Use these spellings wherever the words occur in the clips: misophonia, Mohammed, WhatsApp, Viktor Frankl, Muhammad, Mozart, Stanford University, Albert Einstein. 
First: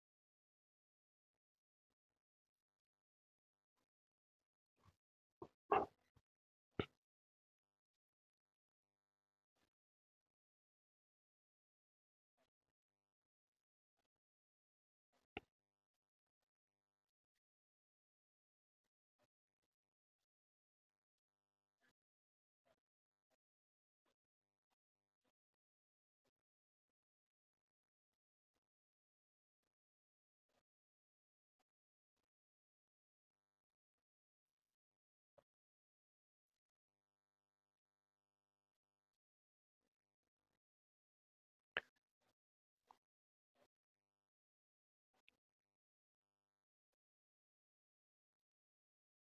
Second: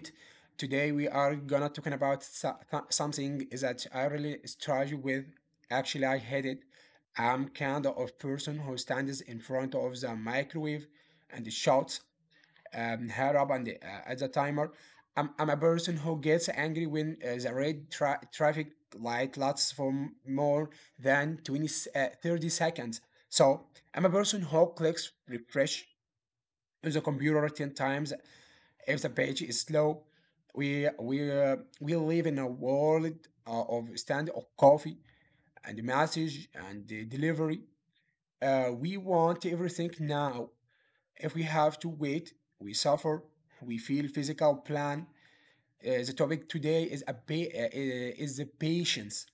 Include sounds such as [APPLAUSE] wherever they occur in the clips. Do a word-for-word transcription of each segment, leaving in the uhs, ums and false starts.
it. Today we are gonna talking about so- th- something that I really struggle with. Actually, I hate it. I'm kind of person who stands in front of the microwave and shouts um, hair up and the, uh, at the timer. I'm, I'm a person who gets angry when uh, the red tra- traffic light lasts for m- more than twenty, s- uh, thirty seconds. So I'm a person who clicks refresh on the computer ten times if the page is slow. We, we, uh, we live in a world uh, of stand of coffee and message and uh, delivery. Uh, we want everything now. If we have to wait, we suffer, we feel physical plan. Uh, the topic today is a pa- uh, uh, is the patience.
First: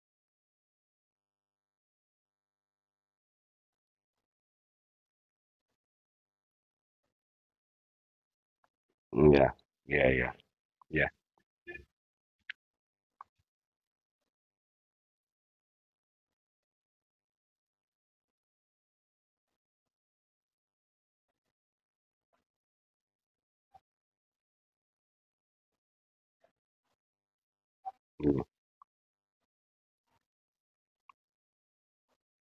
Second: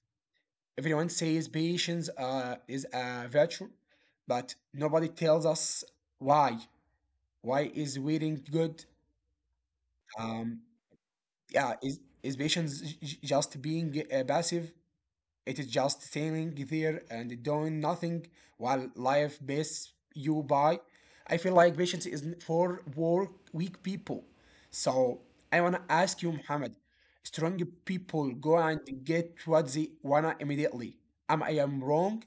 Everyone says patience uh, is a virtue, but nobody tells us why. Why is waiting good? Yeah, yeah, yeah, Um, yeah, yeah, is is patience j- j- just being uh, passive? It is just sitting there and doing nothing while life passes you by. I feel like patience is for work weak people. So I wanna ask you, Muhammad, strong people mm, go and get what they wanna immediately. Am I am wrong?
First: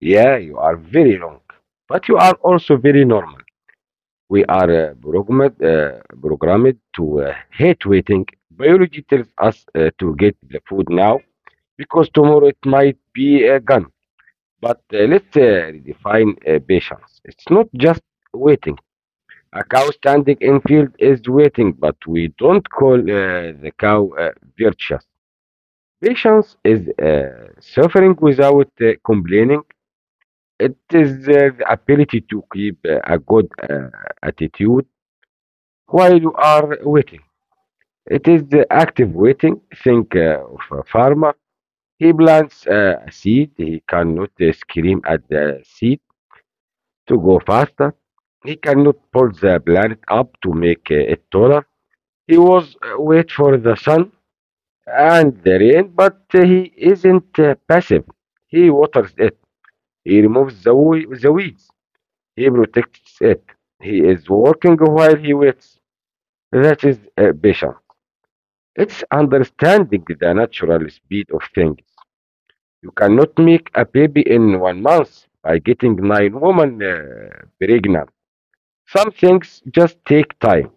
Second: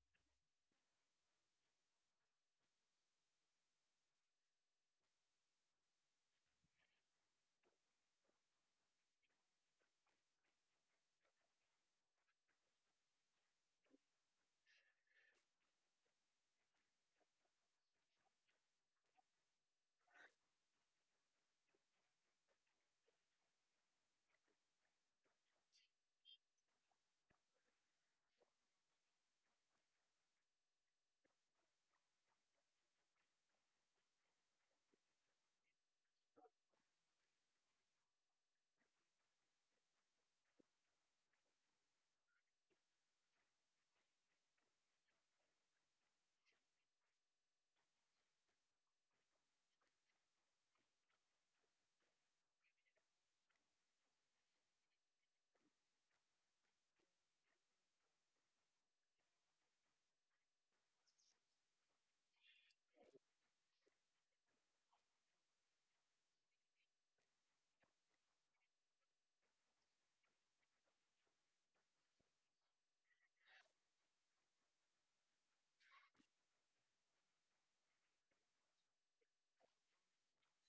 yeah. You are very long, but you are also very normal. We are uh, programmed uh, programmed to uh, hate waiting. Biology tells us uh, to get the food now because tomorrow it might be uh, gone. But uh, let's uh, redefine uh, patience. It's not just waiting. A cow standing in field is waiting, but we don't call uh, the cow uh, virtuous. Patience is uh, suffering without uh, complaining. It is uh, the ability to keep uh, a good uh, attitude while you are waiting. It is the active waiting. Think uh, of a farmer. He plants uh, a seed. He cannot uh, scream at the seed to go faster. He cannot pull the plant up to make uh, it taller. He was uh, wait for the sun and the rain, but uh, he isn't uh, passive. He waters it. He removes the, we- the weeds. He protects it. He is working while he waits. That is uh, patience. It's understanding the natural speed of things. You cannot make a baby in one month by getting nine women uh, pregnant. Some things just take time.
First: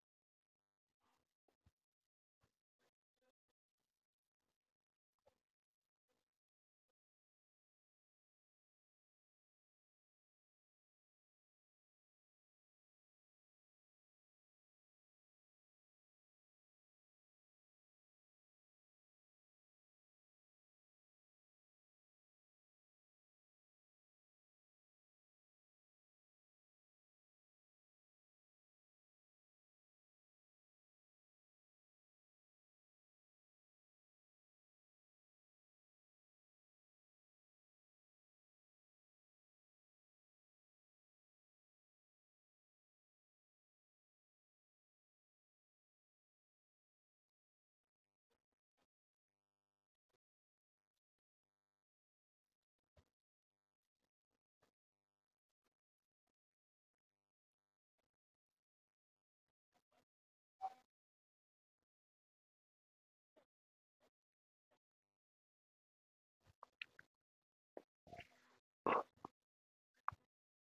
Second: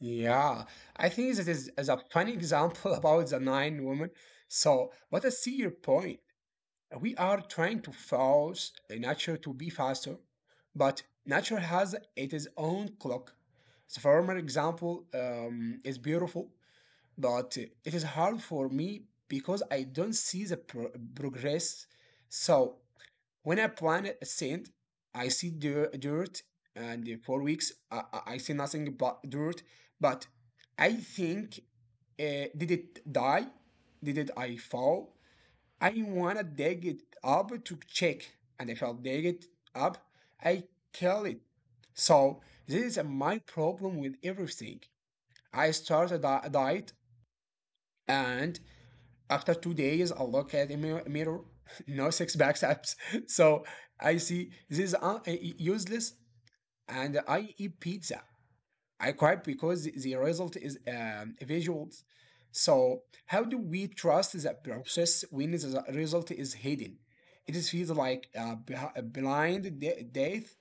Yeah, I think this is, is a funny example [LAUGHS] about the nine woman. So, but I see your point. We are trying to force nature to be faster, but nature has its own clock. The former example um, is beautiful, but it is hard for me because I don't see the pro- progress. So when I plant a seed, I see dir- dirt, and for weeks I, I I see nothing but dirt. But I think, uh, did it die? Did it I fall? I wanna dig it up to check, and if I dig it up, I kill it. So this is uh, my problem with everything. I started a diet, and after two days, I look at the mirror, [LAUGHS] no six pack abs. [LAUGHS] So I see this is un- useless, and I eat pizza. I cried because the result is um, visuals. So, how do we trust the process when the result is hidden? It is feels like uh, beh- a blind de- death.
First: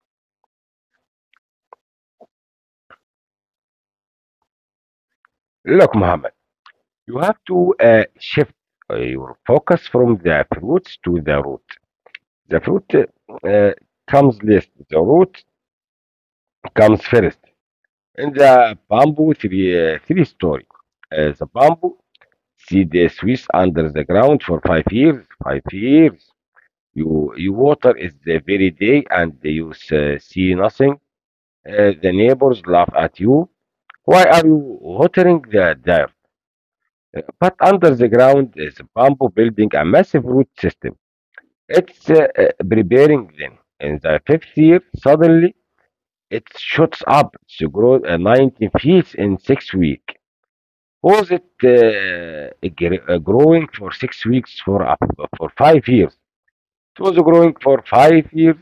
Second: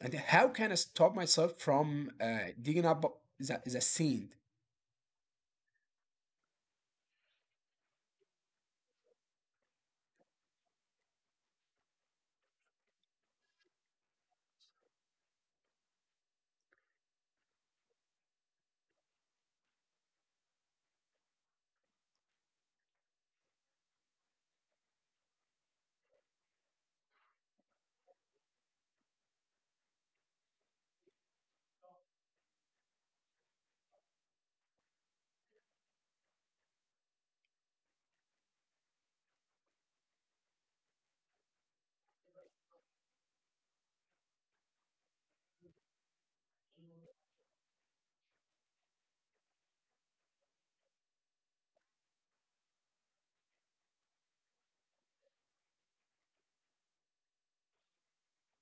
And how can I stop myself from uh, digging up the, the scene? Look, Muhammad. You have to uh, shift uh, your focus from the fruits to the root. The fruit uh, comes last, the root comes first. In the bamboo three, uh, three story, uh, the bamboo seed is Swiss under the ground for five years. Five years. You, you water is the very day and you uh, see nothing. Uh, the neighbors laugh at you. Why are you watering the dirt? But under the ground is bamboo building a massive root system. It's uh, uh, preparing then. In the fifth year, suddenly it shoots up. It grows uh, nineteen feet in six weeks. Was it uh, gr- uh, growing for six weeks for up for five years? It was growing for five years.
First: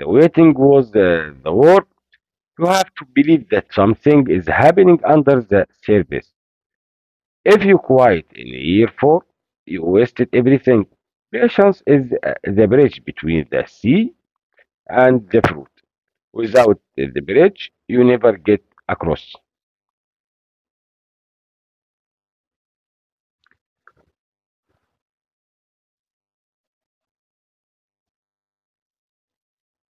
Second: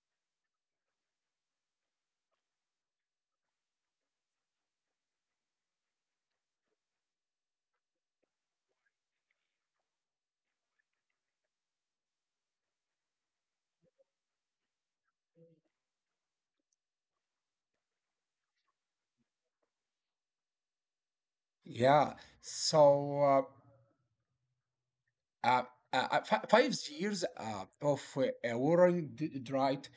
The waiting was uh, the work. You have to believe that something is happening under the surface. If you quiet in year four, you wasted everything. Patience is uh, the bridge between the sea and the fruit. Without the bridge, you never get across. Yeah. So, uh, uh, uh, uh, fi- five years uh, of uh, a warring d- drought.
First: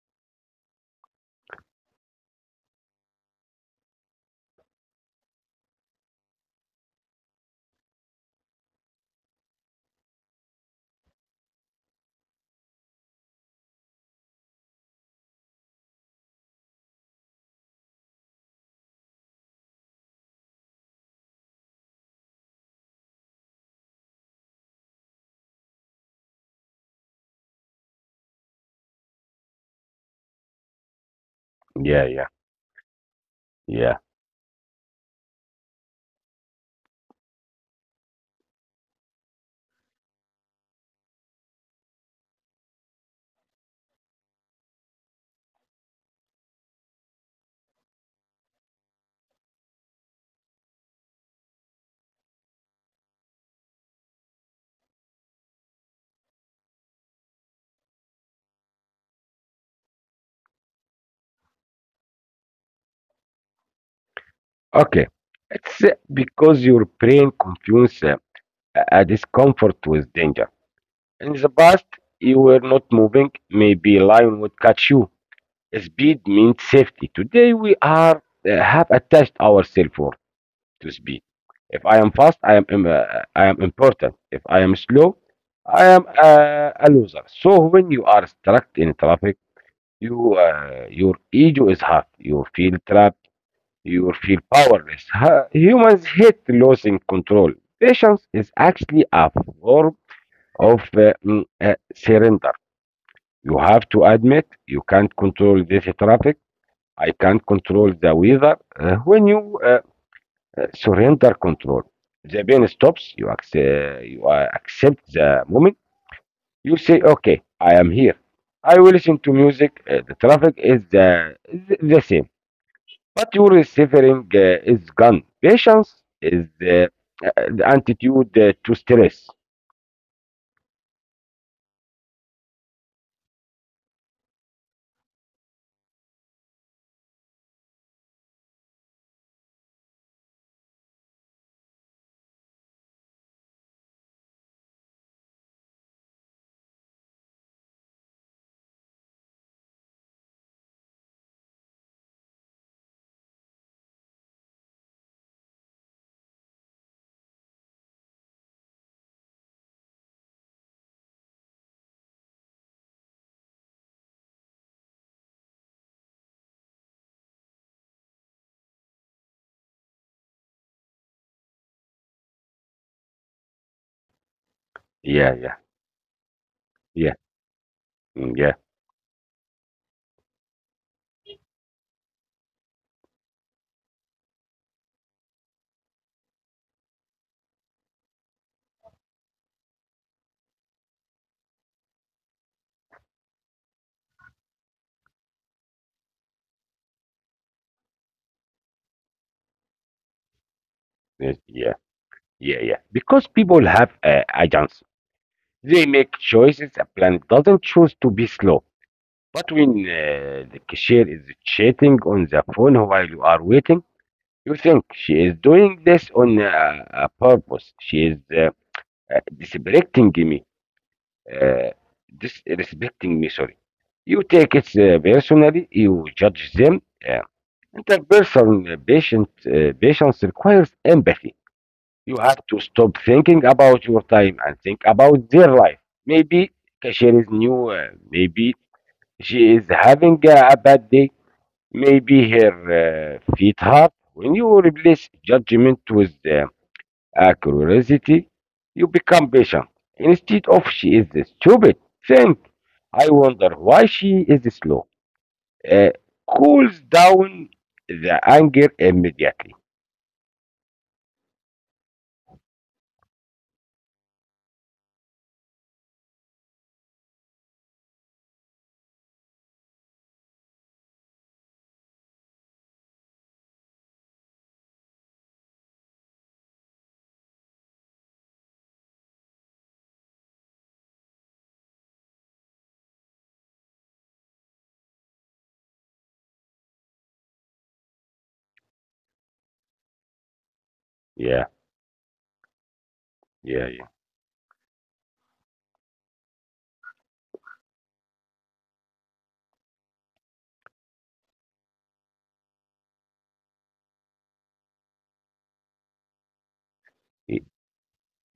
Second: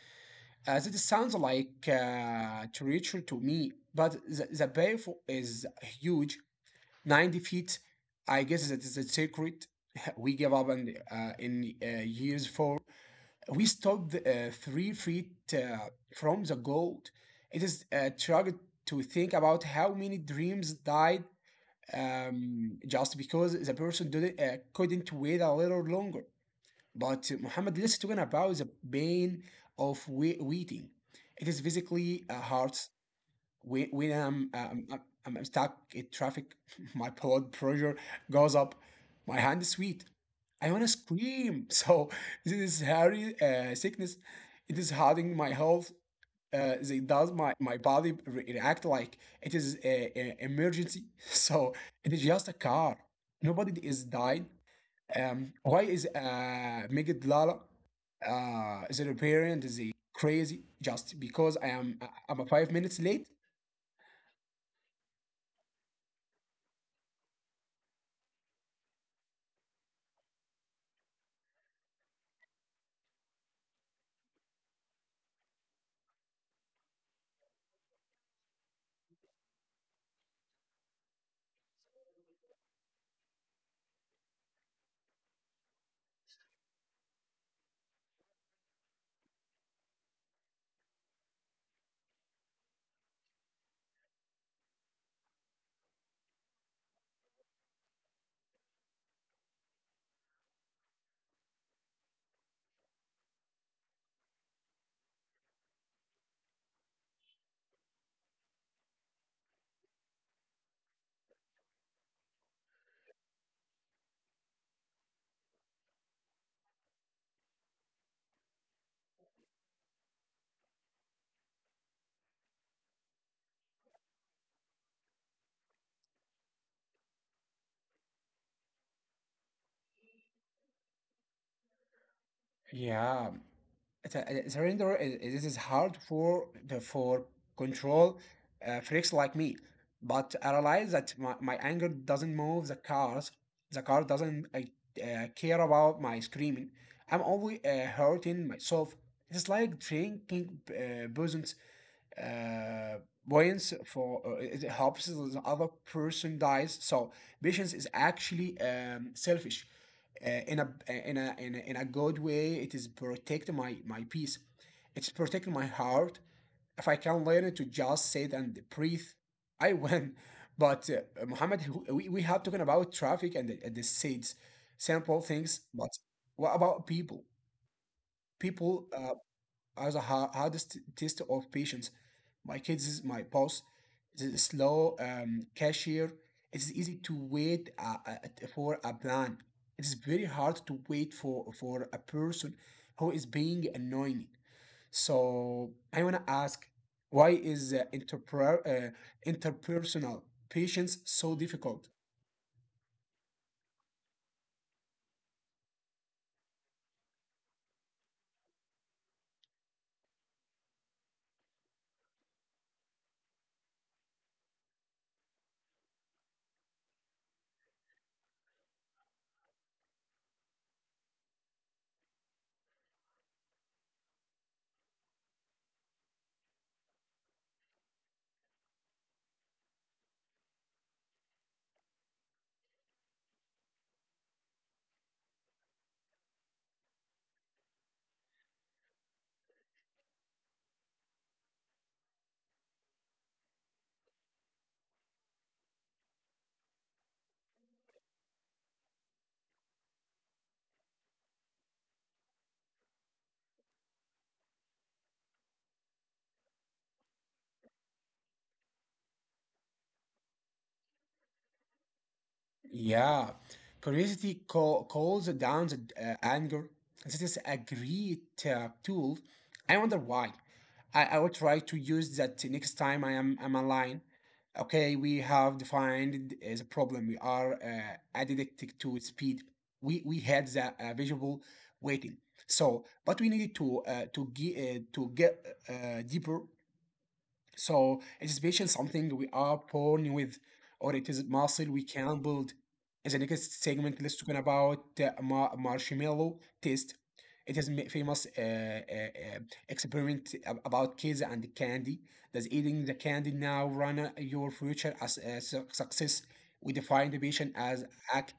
As it sounds like uh, territory to me, but the, the bay fo- is huge, ninety feet. I guess that is a secret. [LAUGHS] We gave up in, uh, in uh, years four. We stopped uh, three feet uh, from the gold. It is a struggle to think about how many dreams died um, just because the person didn't, uh, couldn't wait a little longer. But Muhammad, let's talk about the pain of wai- waiting. It is Yeah, physically yeah, uh, hard when, yeah. when I'm, um, I'm, I'm stuck in traffic, [LAUGHS] my blood pressure goes up, my hand is sweet. I want to scream. [LAUGHS] So this is hairy uh, sickness. It is hurting my health. Uh, they does my, my body re- react like it is a, a emergency. [LAUGHS] So it is just a car. Nobody is died. Um, why is uh, Megid Lala uh, is an apparent is a European disease crazy just because I am uh, I'm a five minutes late? Okay. It's uh, because your brain confuses uh, a discomfort with danger. In the past, you were not moving. Maybe lion would catch you. Speed means safety. Today, we are uh, have attached ourselves for to speed. If I am fast, I am im- uh, I am important. If I am slow, I am uh, a loser. So when you are stuck in traffic, You, uh, your ego is hurt. You feel trapped. You feel powerless. Ha- Humans hate losing control. Patience is actually a form of uh, mm, uh, surrender. You have to admit you can't control this traffic. I can't control the weather. Uh, when you uh, uh, surrender control, the pain stops. You, accept, you uh, accept the moment. You say, "Okay, I am here." I will listen to music. Uh, the traffic is the, the same. But your suffering uh, is gone. Patience is the, uh, the antidote uh, to stress. Yeah, it's a- a surrender is, is- this is hard for the for control uh, freaks like me, but I realize that my, my anger doesn't move the cars. The car doesn't uh, uh, care about my screaming. I'm always uh, hurting myself. It's like drinking uh, poison uh, points for uh, it helps the other person dies. So patience is actually um, selfish uh, in a in a in a, in a good way. It is protecting my my peace. It's protecting my heart. If I can learn to just sit and breathe, [LAUGHS] I win. But uh, Muhammad, we, we have talking about traffic and the, and the seeds, simple Yeah, yeah, things. But what about yeah, people? mm, yeah, People uh, are the hardest test of patience. My kids, my boss, the slow um, cashier. It is easy to wait uh, uh, for a plan. It is very hard to wait for for a person who is being annoying. So I wanna ask, why is uh, interper- uh, interpersonal patience yes, so yeah, difficult? yeah, yeah. Because people have uh, agents. They make choices. A plan doesn't choose to be slow. But when uh, the cashier is chatting on the phone while you are waiting, you think she is doing this on uh, a purpose. She is uh, uh, disrespecting me. uh, Disrespecting me, sorry. You take it uh, personally, you judge them. Uh, Interpersonal uh, patient, uh, patience requires empathy. You have to stop thinking about your time and think about their life. Maybe cashier is new, uh, maybe she is having a, a bad day, maybe her uh, feet hurt. When you replace judgment with uh, a curiosity, you become patient. Instead of she is stupid, think, I wonder why she is slow. Uh, Cools down the anger immediately. Yeah, curiosity call, calls down the uh, anger. This is a great uh, tool. I wonder why. I, I will try to use that next time I am I'm online. Okay, we have defined as a problem. We are uh, addicted to speed. We we had the uh, visual waiting. So, but we needed to uh, to get uh, to get uh, deeper. So anticipation something we are born with, or it is Yeah, muscle we can build. In the next yeah, yeah. segment, let's talk about the ma- marshmallow taste. It is ma- famous uh, uh, uh, experiment ab- about kids and candy. Does eating the candy now run uh, your future as a su- success? We define the Y- patient as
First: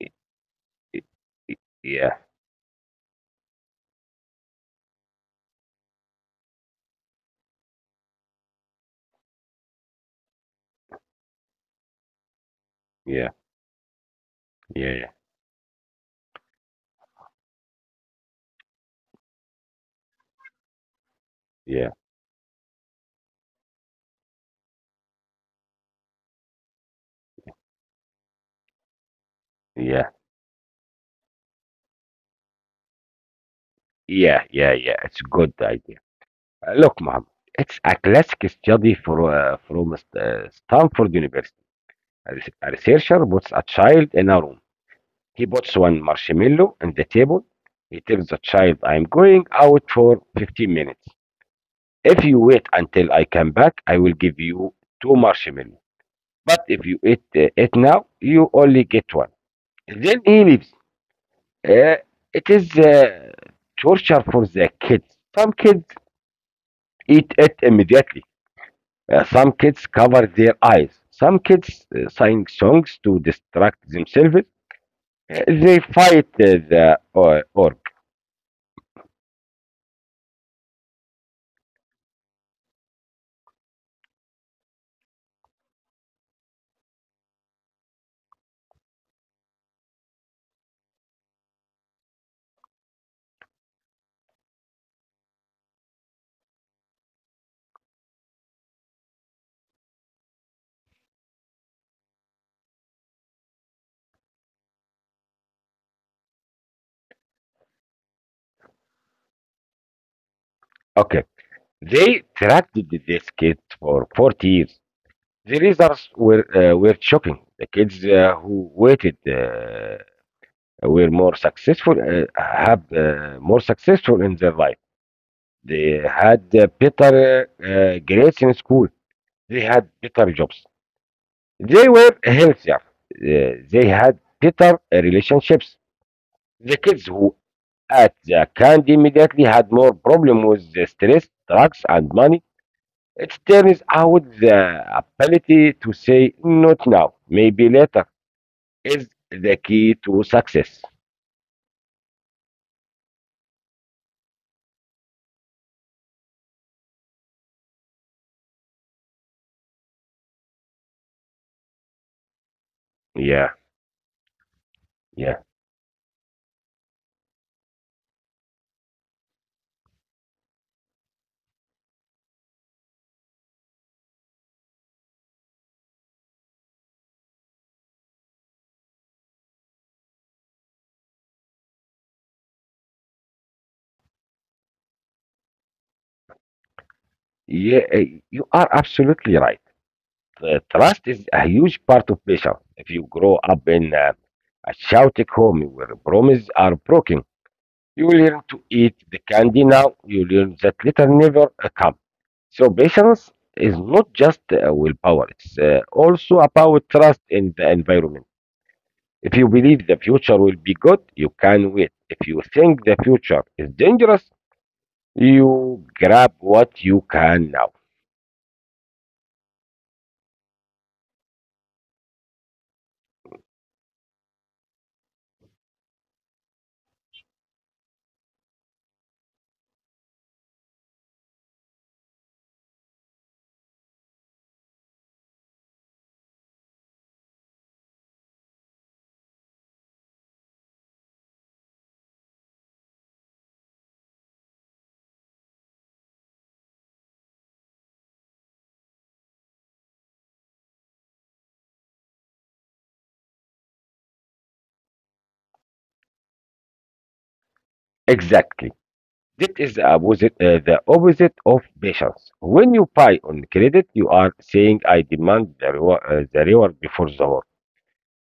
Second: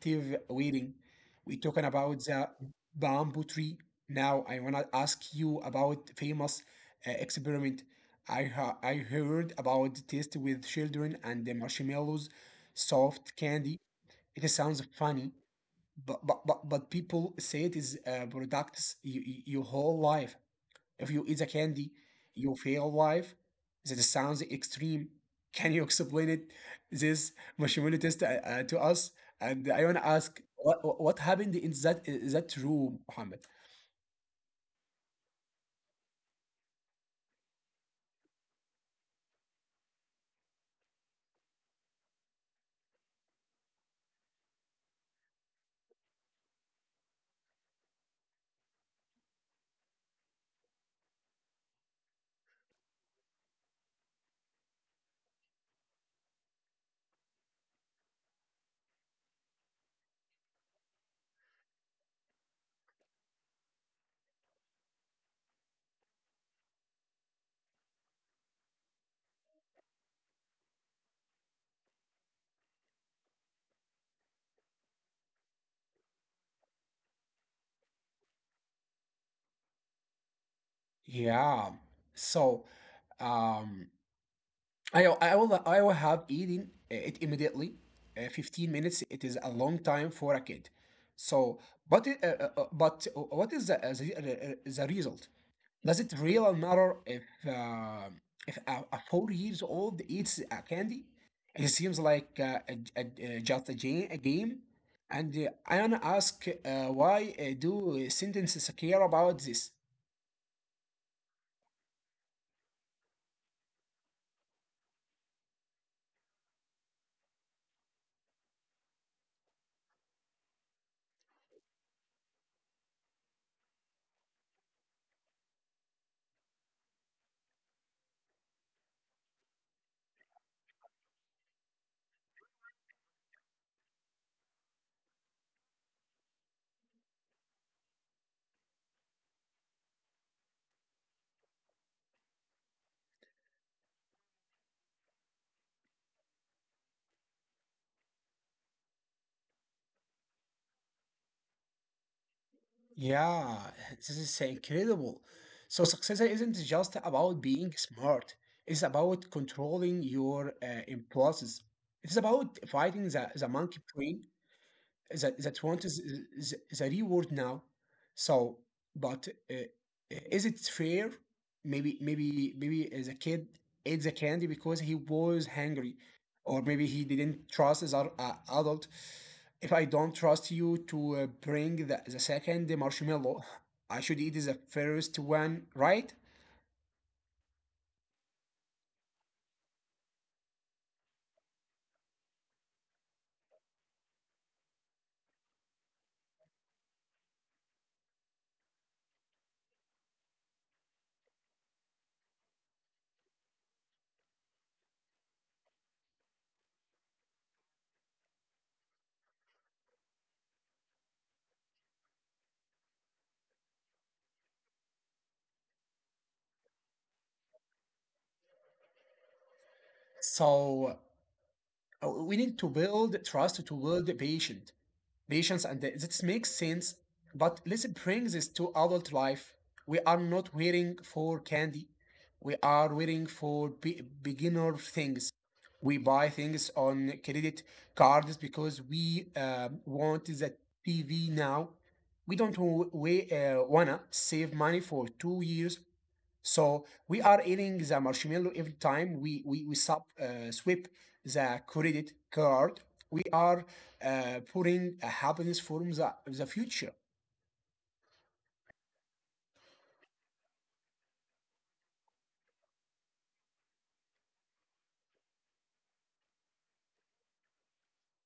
y- waiting. y- y- We're talking Yeah, about the bamboo tree. Now I wanna ask you about famous uh, experiment I, ha- I heard about the taste with children and the marshmallows, yeah, soft candy. It sounds yeah, yeah, funny, but but but, but people say it is uh, products you, you, your whole life. If you eat a yeah, candy, you fail life. That sounds extreme. Can you explain it, this marshmallow taste uh, uh, to us? And I want to yeah, ask, what what happened in that that room, Mohammed? yeah, yeah. It's a good idea. Uh, Look, Mohammed, it's a classic study for, uh, from uh, Stanford University. A res- a researcher puts a child in a room. He puts one marshmallow on the table. He tells the child, I'm going out for fifteen minutes. If you wait until I come back, I will give you two marshmallows. But if you eat uh, it now, you only get one. Then he leaves. Uh, it is uh, torture for the kids. Some kids eat it immediately. Uh, some kids cover their eyes. Some kids uh, sing songs to distract themselves. Uh, they fight uh, the uh, or- orb. Yeah. So, um, I I will I will have eaten it immediately. Uh, fifteen minutes it is a long time for a kid. So, but it, uh, uh, uh, but what is the, uh, the, uh, the result? Does it really matter if uh, if a, a four years old eats a candy? It seems like uh, a, a, a- just a game, a game. And uh, I wanna ask uh, why uh, do sentences care about this? Okay. They tracked th- this kid for forty years. The results were uh, were shocking. The kids uh, who waited uh, were more successful, uh, have uh, more successful in their life. They had uh, better uh, grades in school. They had better jobs. They were healthier. Uh, they had better relationships. The kids who at the candy immediately had more problem with the stress, drugs, and money. It turns out the ability to say not now, maybe later is the key to success. Yeah, this is incredible. So success isn't just about being smart. It's about controlling your uh, impulses. It's about fighting the, Yeah, the monkey brain yeah, that that want is, is, is a reward now. So, but uh, is it fair? Maybe maybe maybe as a kid ate the candy because he was hungry, or maybe he didn't trust as an adult. If I don't trust you to uh, bring the, the second marshmallow, I should eat the first one, right? yeah. eh, You are absolutely right. The trust is a huge part of pressure. If you grow up in a, a chaotic home where promises are broken, you learn to eat the candy now, you learn that later never uh, come. So patience is not just uh, willpower, it's uh, also about trust in the environment. If you believe the future will be good, you can wait. If you think the future is dangerous, you grab what you can now. So uh, we need to build trust to build patience. patience and the- That makes sense, but let's bring this to adult life. We are not waiting for candy, we are waiting for be- beginner things. We buy things on credit cards because we um, want the tv now. We don't wa- we, uh, wanna save money for two years, so we are eating the marshmallow every time we we, we sub, uh, sweep the credit card. We are uh, putting a happiness for the, the future. Exactly. That is the opposite, uh, the opposite of patience. When you buy on credit, you are saying, I demand the reward, uh, the reward before the work.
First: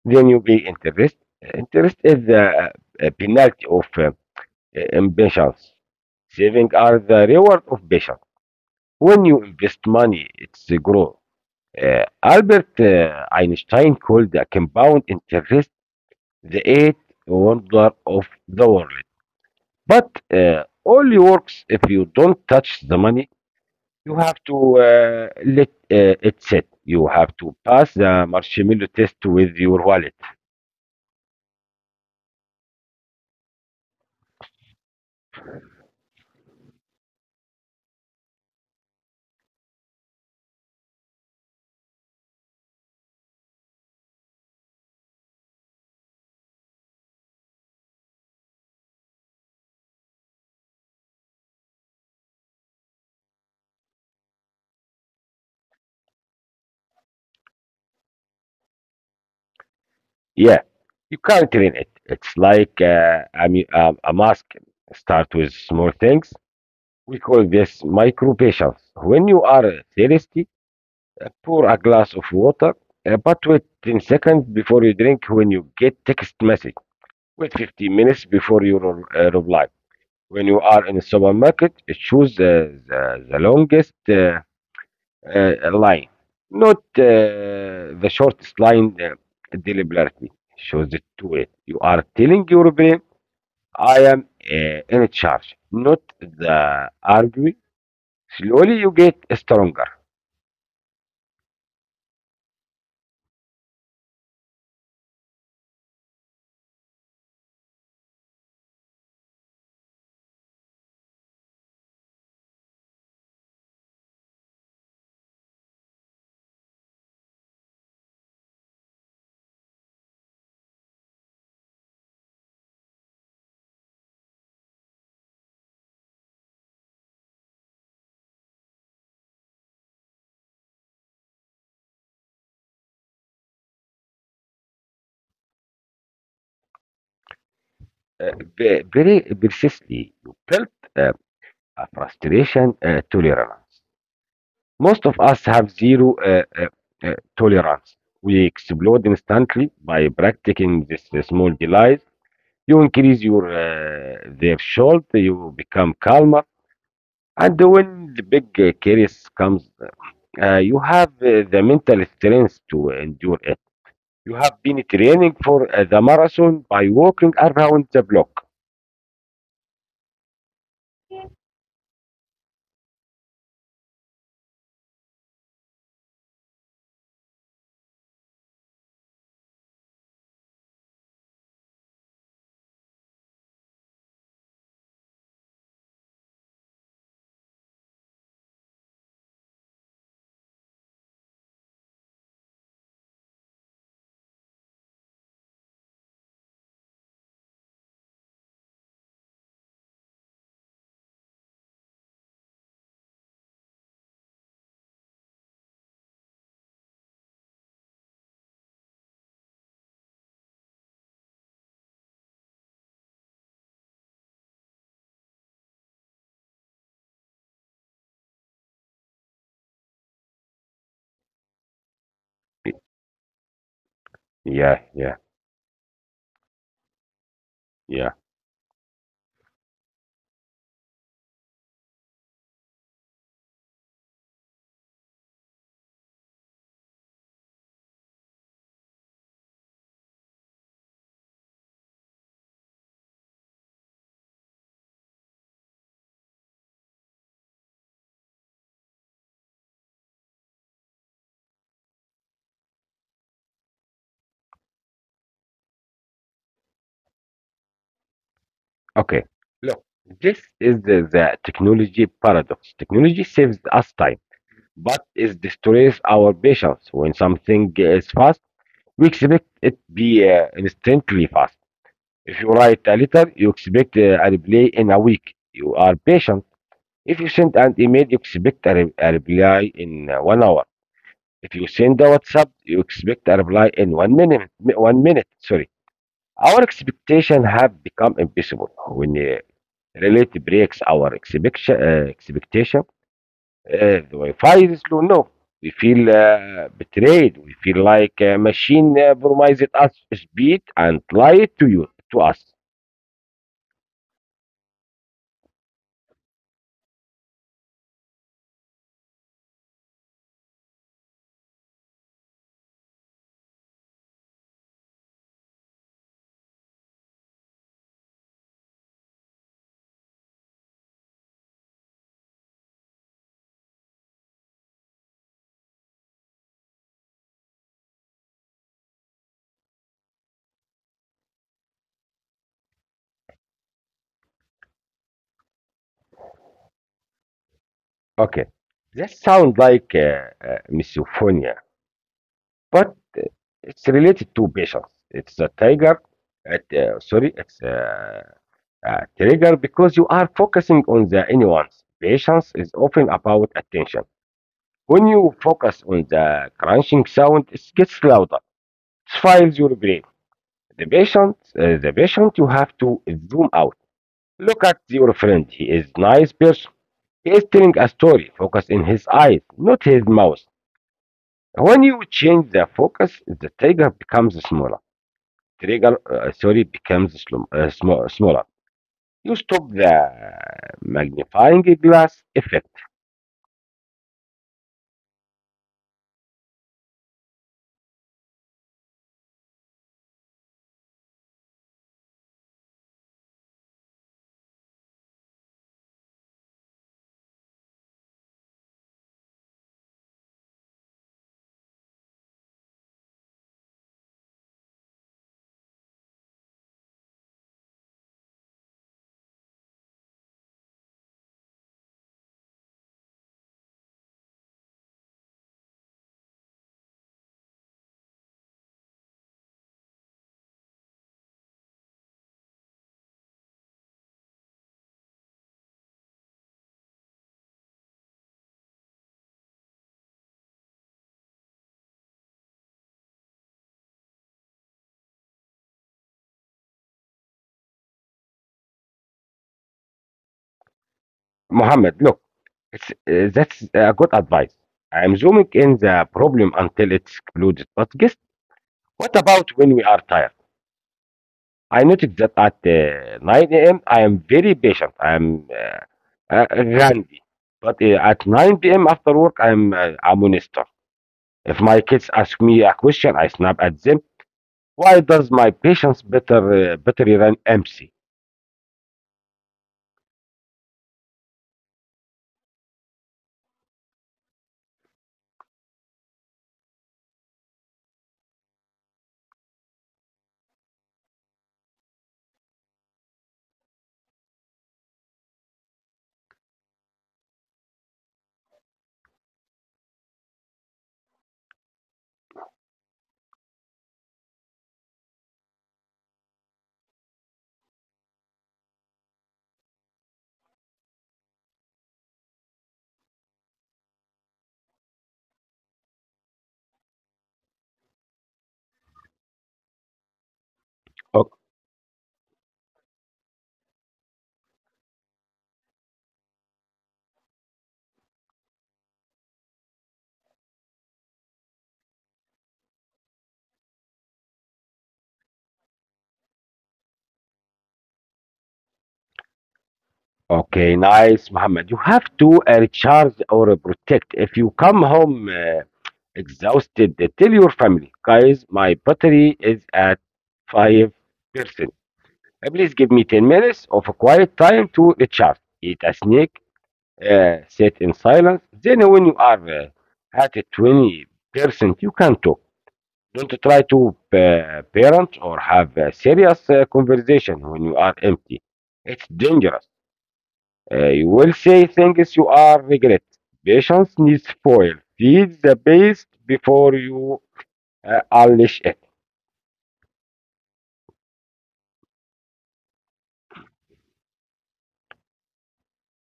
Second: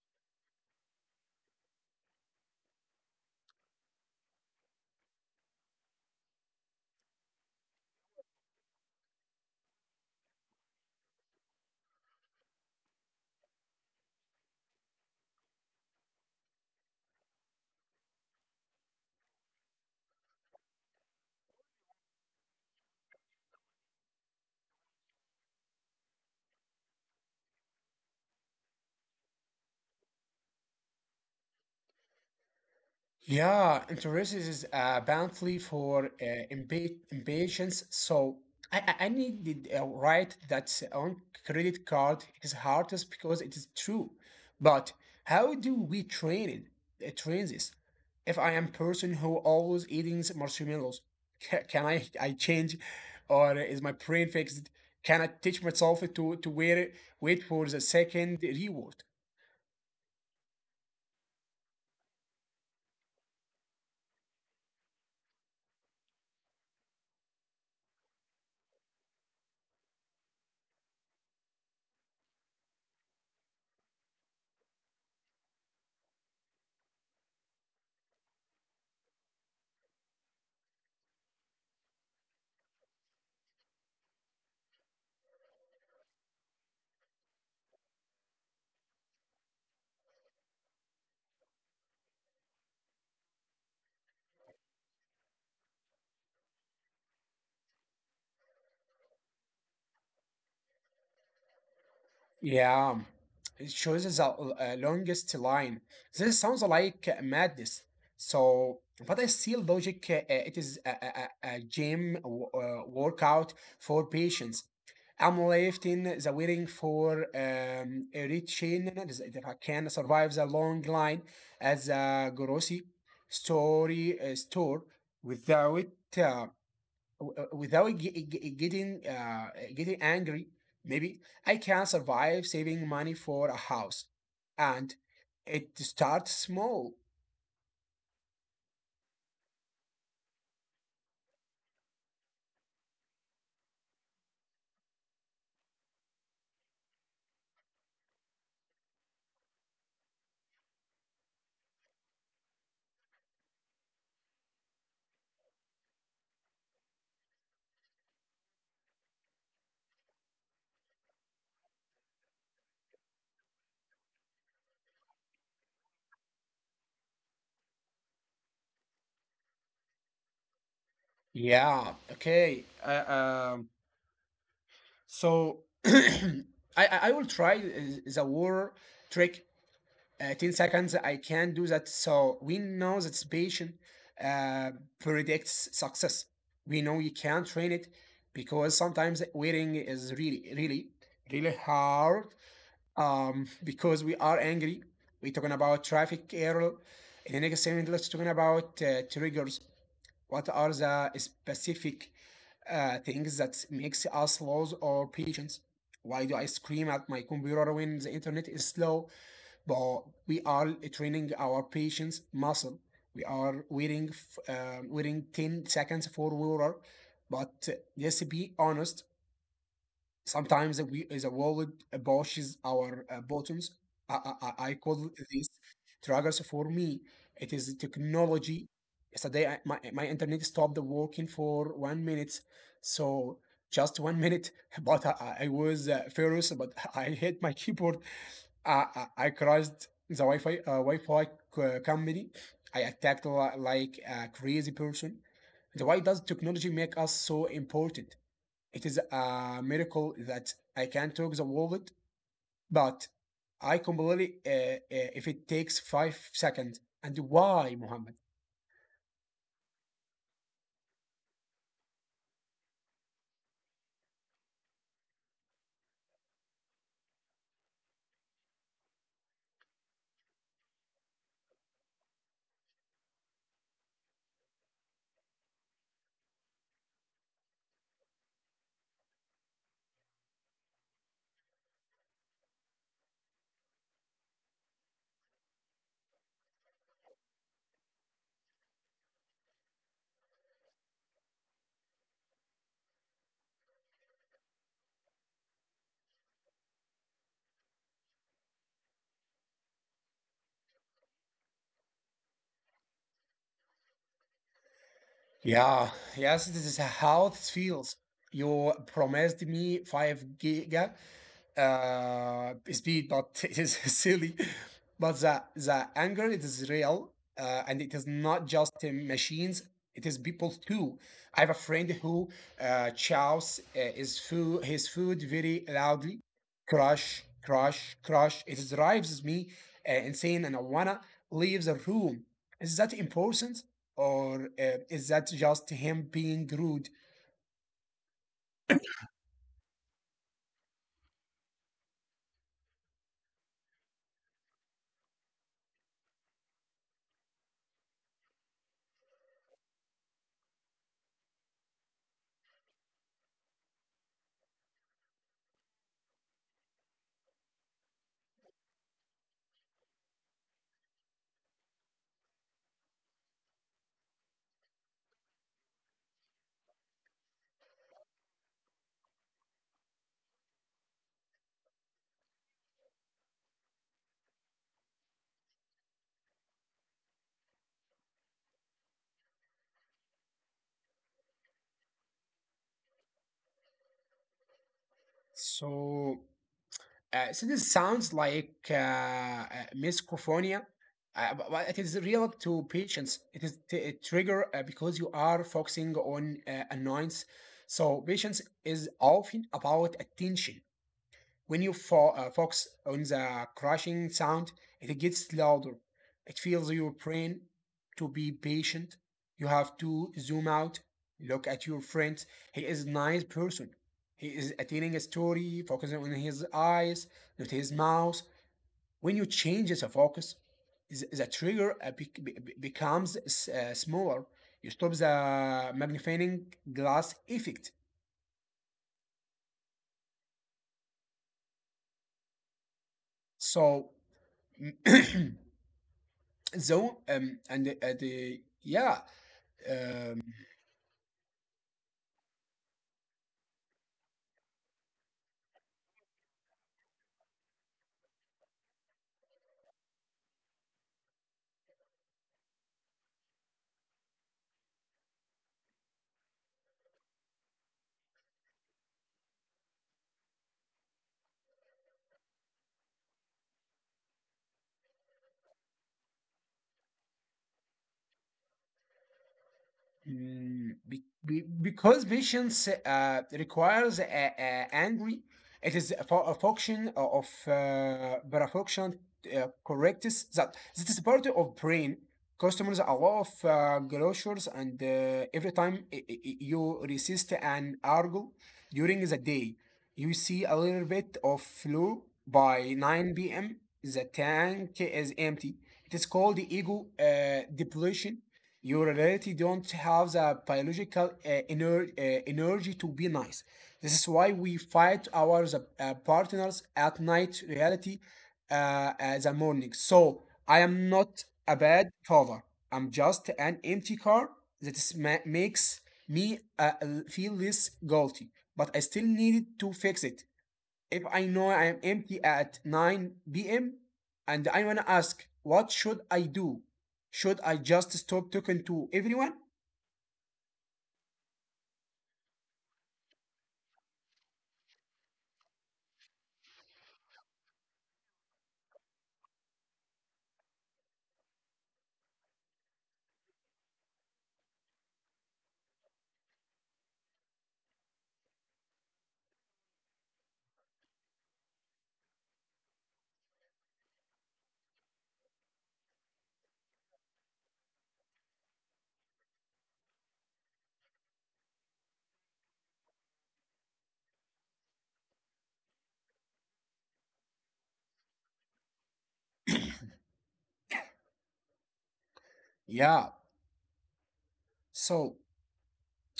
Then you pay interest. Interest is the uh, uh, penalty of uh, impatience. Saving are the reward of patience. When you invest money, it's grow. Uh, Albert uh, Einstein called the compound interest the eighth wonder of the world. But uh, only works if you don't touch the money. You have to uh, let uh, it sit. You have to pass the marshmallow test with your wallet. Yeah, interest is uh, bountiful for uh, impa- impatience. So I, I I need the uh, right that on credit card is hardest because it is true. But how do we train it? Uh, train this? If I am person who always eating marshmallows, ca- can I I change, or is my brain fixed? Can I teach myself to to wait wait for the second reward? Yeah, you can't clean it. It's like uh, a, mu- um, a mask. Start with small things. We call this micro patience. When you are thirsty, uh, pour a glass of water, uh, but wait ten seconds before you drink when you get text message. Wait fifteen minutes before you re- uh, reply. When you are in the supermarket, choose the, the, the longest uh, uh, line, not uh, the shortest line uh, deliberately shows it to it. You are telling your brain, I am uh, in charge, not the arguing. Slowly you get stronger. Yeah, it shows the uh, longest line. This sounds like madness. So, but I still logic. Uh, it is a, a, a a gym w- uh, workout for patients. I'm left in the waiting for um, a reaching if I can survive the long line as a grocery story uh, store without. Uh, w- uh, without ge- ge- getting uh, getting angry. Maybe I can survive saving money for a house, and it starts small. Uh, ve- very persistently, you build uh, a frustration uh, tolerance. Most of us have zero uh, uh, uh, tolerance. We explode instantly by practicing this uh, small delay. You increase your uh, their salt. You become calmer, and when the big uh, crisis comes, uh, you have uh, the mental strength to endure it. You have been training for uh, the marathon by walking around the block. yeah okay uh, um, so [CLEARS THROAT] I, I i will try uh, the war trick, uh, ten seconds. I can do that. So we know that patient uh, predicts success. We know you can train it, because sometimes waiting is really really really hard, um, because we are angry. We're talking about traffic error. In the next segment, let's talking about uh, triggers. What are the specific uh, things that makes us lose our patience? Why do I scream at my computer when the internet is slow? But we are training our patience muscle. We are waiting, uh, waiting ten seconds for water. But uh, let's be honest. Sometimes we the world bashes our uh, buttons. I, I, I I Yeah, call yeah, this triggers for me. It is yeah. technology. Yesterday, I, my, my internet stopped working for one minute. So just one minute, [LAUGHS] but I, I I was uh, furious, but [LAUGHS] I hit my keyboard. I, I, I crashed the Wi-Fi, uh, Wi-Fi c- company. I attacked li- like a crazy person. And why does technology make us so important? It is a miracle that I can talk the wallet, but I completely uh, uh, if it takes five seconds. And why, Muhammad? Okay, look, this is the, the technology paradox. Technology saves us time, but it destroys our patience. When something is fast, we expect it be uh, instantly fast. If you write a letter, you expect a a reply in a week. You are patient. If you send an email, you expect a, re- a reply in uh, one hour. If you send a WhatsApp, you expect a reply in one minute. mi- One minute, sorry. Our expectation have become impossible when uh, reality breaks our expectation. Uh, expectation. Uh, the Wi-Fi is slow now. We feel uh, betrayed. We feel like a machine uh, promised us speed and lied to you to us. Yeah, yes, this is how it feels. You promised me five giga uh, speed, but [LAUGHS] it is silly. But the the anger it is real, uh, and it is not just in machines. It is people too. I have a friend who uh, chows uh, his food his food very loudly, crush, crush, crush. It drives me uh, insane, and I wanna leave the room. Is that important, or uh, is that just him being rude? Okay, that sounds like uh, uh, misophonia, but it's related to patience. It's a tiger. At, uh, sorry, it's uh, a trigger because you are focusing on the anyone's. Patience is often about attention. When you focus on the crunching sound, it gets louder. It files your brain. The patient, uh, the patient, you have to zoom out. Look at your friend. He is nice person. He is telling a story. Focus in his eyes, not his mouth. When you change the focus, the trigger becomes smaller. Trigger, uh, sorry, becomes slum- uh, sm- smaller. You stop the magnifying glass effect. So Uh, so this sounds like uh, uh, misophonia, uh, bu- but it is real to patients. It is t- a trigger uh, because you are focusing on uh, annoyance. So patience is often about attention. When you fo- uh, focus on the crashing sound, it gets louder. It feels your brain to be patient. You have to zoom out, look at your friends. He is a nice person. He is telling a story, focusing on his eyes, not his mouth. When you change the focus, the the trigger uh, bec- be- be- becomes uh, s- uh, smaller. You stop the magnifying glass effect. So [CLEARS THROAT] So, um, and the, uh, the yeah, um, Mohammed, look, it's, uh, that's a good advice. I'm zooming in the problem until it's excluded. But guess what about when we are tired? I noticed that at uh, nine a m. I am very patient. I'm uh, uh, randy. But uh, at nine p m after work, I'm uh, a monster. If my kids ask me a question, I snap at them. Why does my patience better uh, better than M C? Mm, be- be- because patience uh, requires a, a angry, it is a, fu- a function of uh, parafunction uh, correctness that that is part of brain. Customers a lot of uh, groceries, and uh, every time i- i- i- you resist an argo during the day, you see a little bit of flow by nine p m. The tank is empty. It is called the ego uh, depletion your reality don't have the biological uh, ener- uh, energy to be nice. This is why we fight our uh, partners at night, reality, uh, as a morning. So I am not Okay. a bad cover. I'm just an empty car that is ma- makes me uh, l- feel less guilty, but I still needed to fix it if I know I am empty at nine p m and I want to ask, what should I do? Should I just stop talking to everyone? Okay, nice, Muhammad. You have to uh, recharge or uh, protect. If you come home uh, exhausted, uh, tell your family, guys, my battery is at five percent. Uh, Please give me ten minutes of a quiet time to recharge. Eat a snack, uh, sit in silence. Then, when you are uh, at twenty percent, you can talk. Don't try to pa- parent or have a serious uh, conversation when you are empty. It's dangerous. Uh, you will say things you are regret. Patience needs foil. Feed the beast before you uh, unleash it. Yeah. So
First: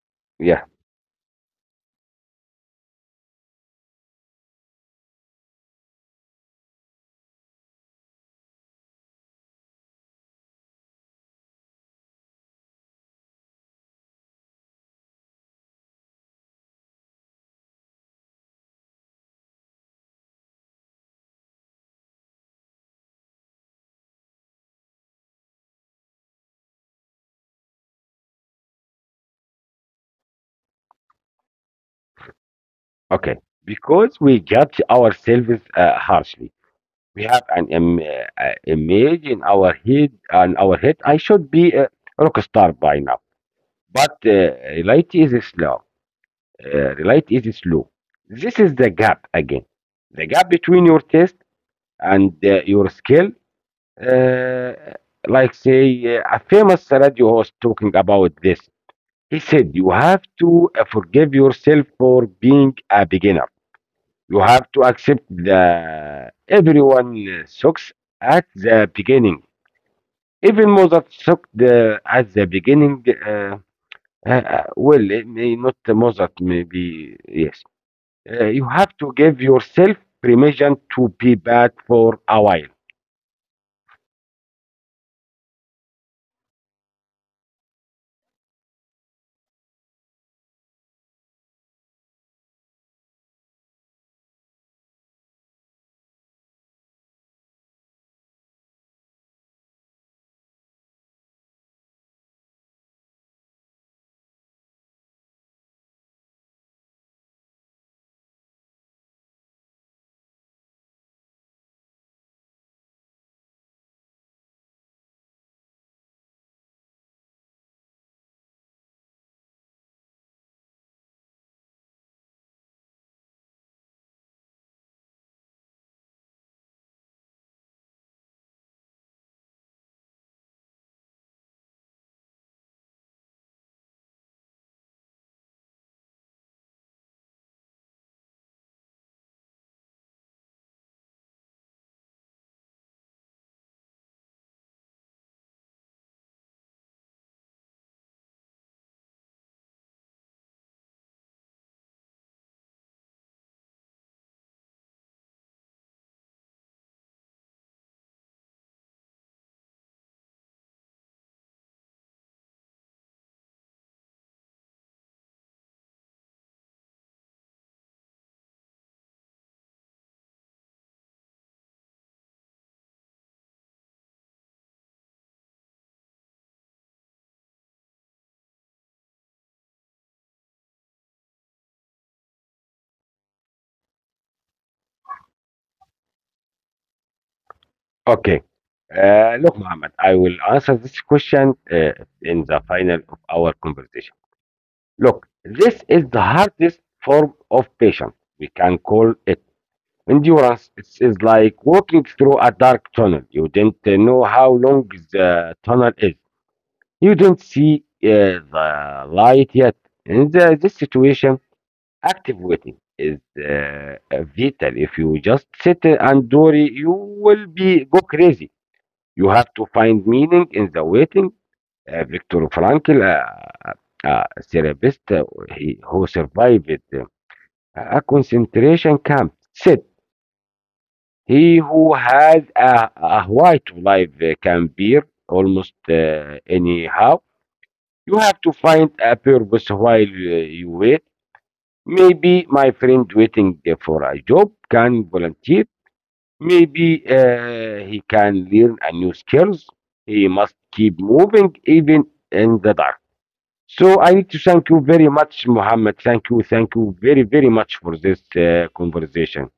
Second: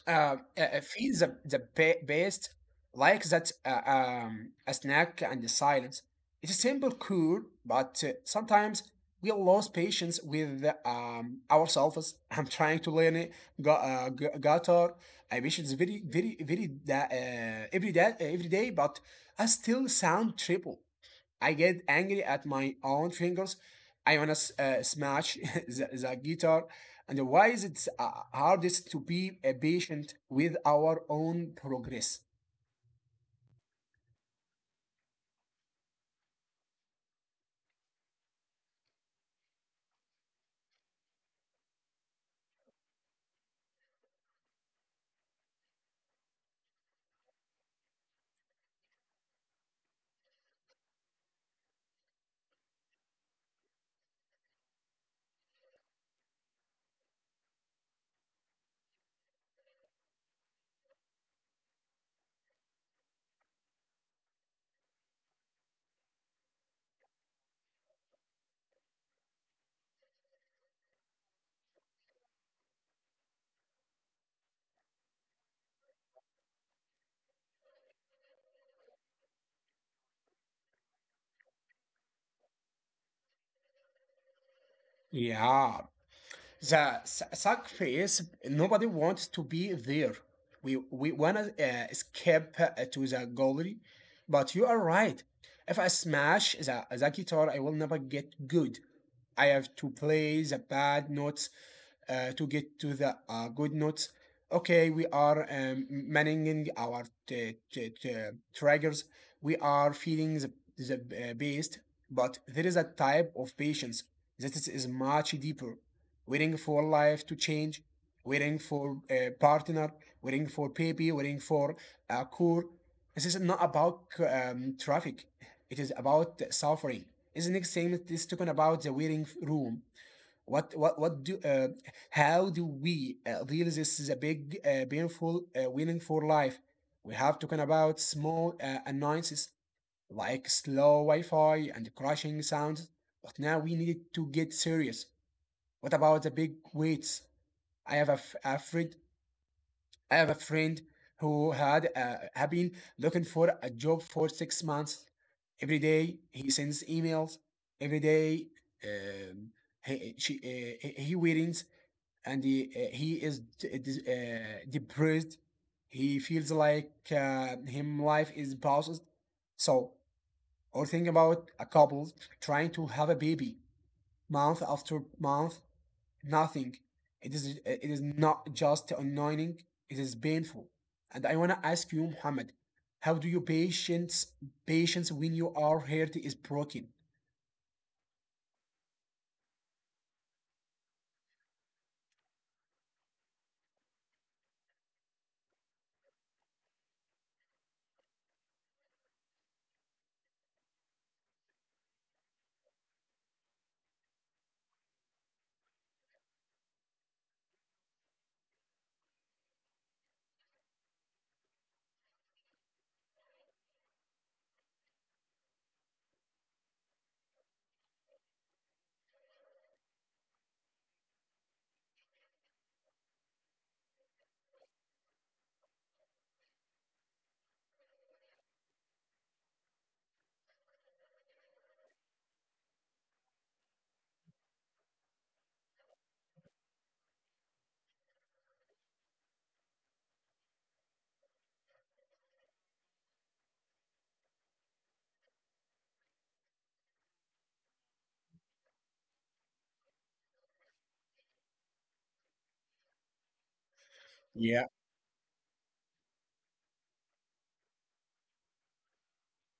uh, Yeah, uh, feel the the ba- best like that uh, um, a snack and the silence. It's simple, cool, but uh, sometimes we lose patience with um, ourselves. [LAUGHS] I'm trying to learn it, gu- uh, gu- guitar. I wish it's very, very, very da- uh, every day, every day, but I still sound triple. I get angry at my own fingers. I wanna uh, smash [LAUGHS] the, the guitar. And why is it uh, hardest to be uh, patient with our own progress? okay. Because we judge ourselves uh, harshly. We have an im- uh, uh, image in our head, and our head. I should be a rock star by now. But uh, reality is slow. Uh, light is slow. This is the gap again. The gap between your taste and uh, your skill. Uh, like say uh, a famous radio host talking about this. He said you have to uh, forgive yourself for being a beginner. You have to accept that everyone uh, sucks at the beginning. Even Mozart sucked uh, at the beginning. Uh, uh, uh, well, it may not Mozart, maybe yes. Uh, you have to give yourself permission to be bad for a while. Yeah, the su- suck phase. Nobody wants to be there. We we wanna uh, escape uh, to the gallery, but you are right. If I smash the, the guitar, I will never get good. I have to play the bad notes uh, to get to the uh, good notes. Okay, we are um, managing our t- t- t- triggers. We are feeding the, the uh, beast, but there is a type of patience that is much deeper. Waiting for life to change, waiting for a partner, waiting for baby, waiting for a cure. This is not about um, traffic. It is about suffering. It's the next thing that is talking about the waiting room what what what do uh, how do we uh, deal this is a big uh, painful uh, winning for life? We have talking about small uh, annoyances like slow Wi-Fi and crashing sounds, but now we need to get serious. What about the big weights? I have a, f- a friend. I have a friend who had uh, have been looking for a job for six months. Every day he sends emails. Every day um, he, she, uh, he he waits and he, uh, he is uh, depressed. He feels like uh, him life is paused. So, or think about a couple trying to have a baby month after month, nothing. It is uh, it is not just annoying. It is painful. And I wanna ask you, Muhammad, how do you patience patience when you are heart is broken? Okay. Uh, look, Muhammad, I will answer this question uh, in the final of our conversation. Look, this is the hardest form of patience. We can call it endurance. It is like walking through a dark tunnel. You didn't uh, know how long the tunnel is. You didn't see uh, the light yet. In the, this situation, active waiting is uh, vital. If you just sit and worry, you will be go crazy. You have to find meaning in the waiting. Uh, Viktor Frankl, uh, a therapist uh, he, who survived uh, a concentration camp, said, "He who has a, a white life uh, can bear almost uh, anyhow. You have to find a purpose while uh, you wait." Maybe my friend waiting there for a job can volunteer. Maybe uh, he can learn a new skills. He must keep moving even in the dark. So I need to thank you very much, Muhammad. Thank you, thank you very, very much for this uh, conversation.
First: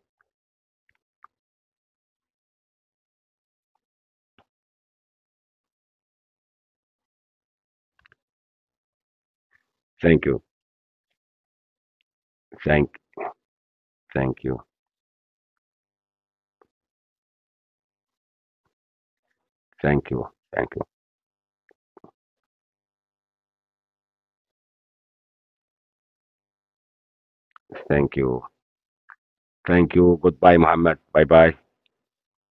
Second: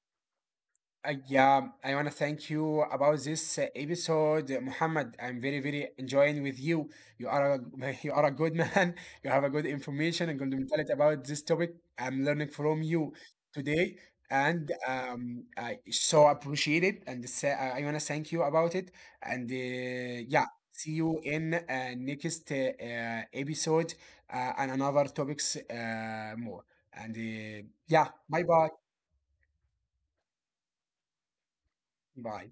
Uh, yeah, I want to thank you about this uh, episode, uh, Muhammad. I'm very, very enjoying with you. You are a, [LAUGHS] you are a good man. [LAUGHS] You have a good Thank information and you, good mentality about this topic. I'm learning from thank, you today, thank you, and um, I so appreciate it. And sa I want to thank you about it. And thank uh, you, yeah, thank you, see you in uh, next uh, uh, episode uh, and another topics uh, more. And uh, yeah, thank bye you, bye, thank you. Goodbye, Muhammad. Bye, bye. bye.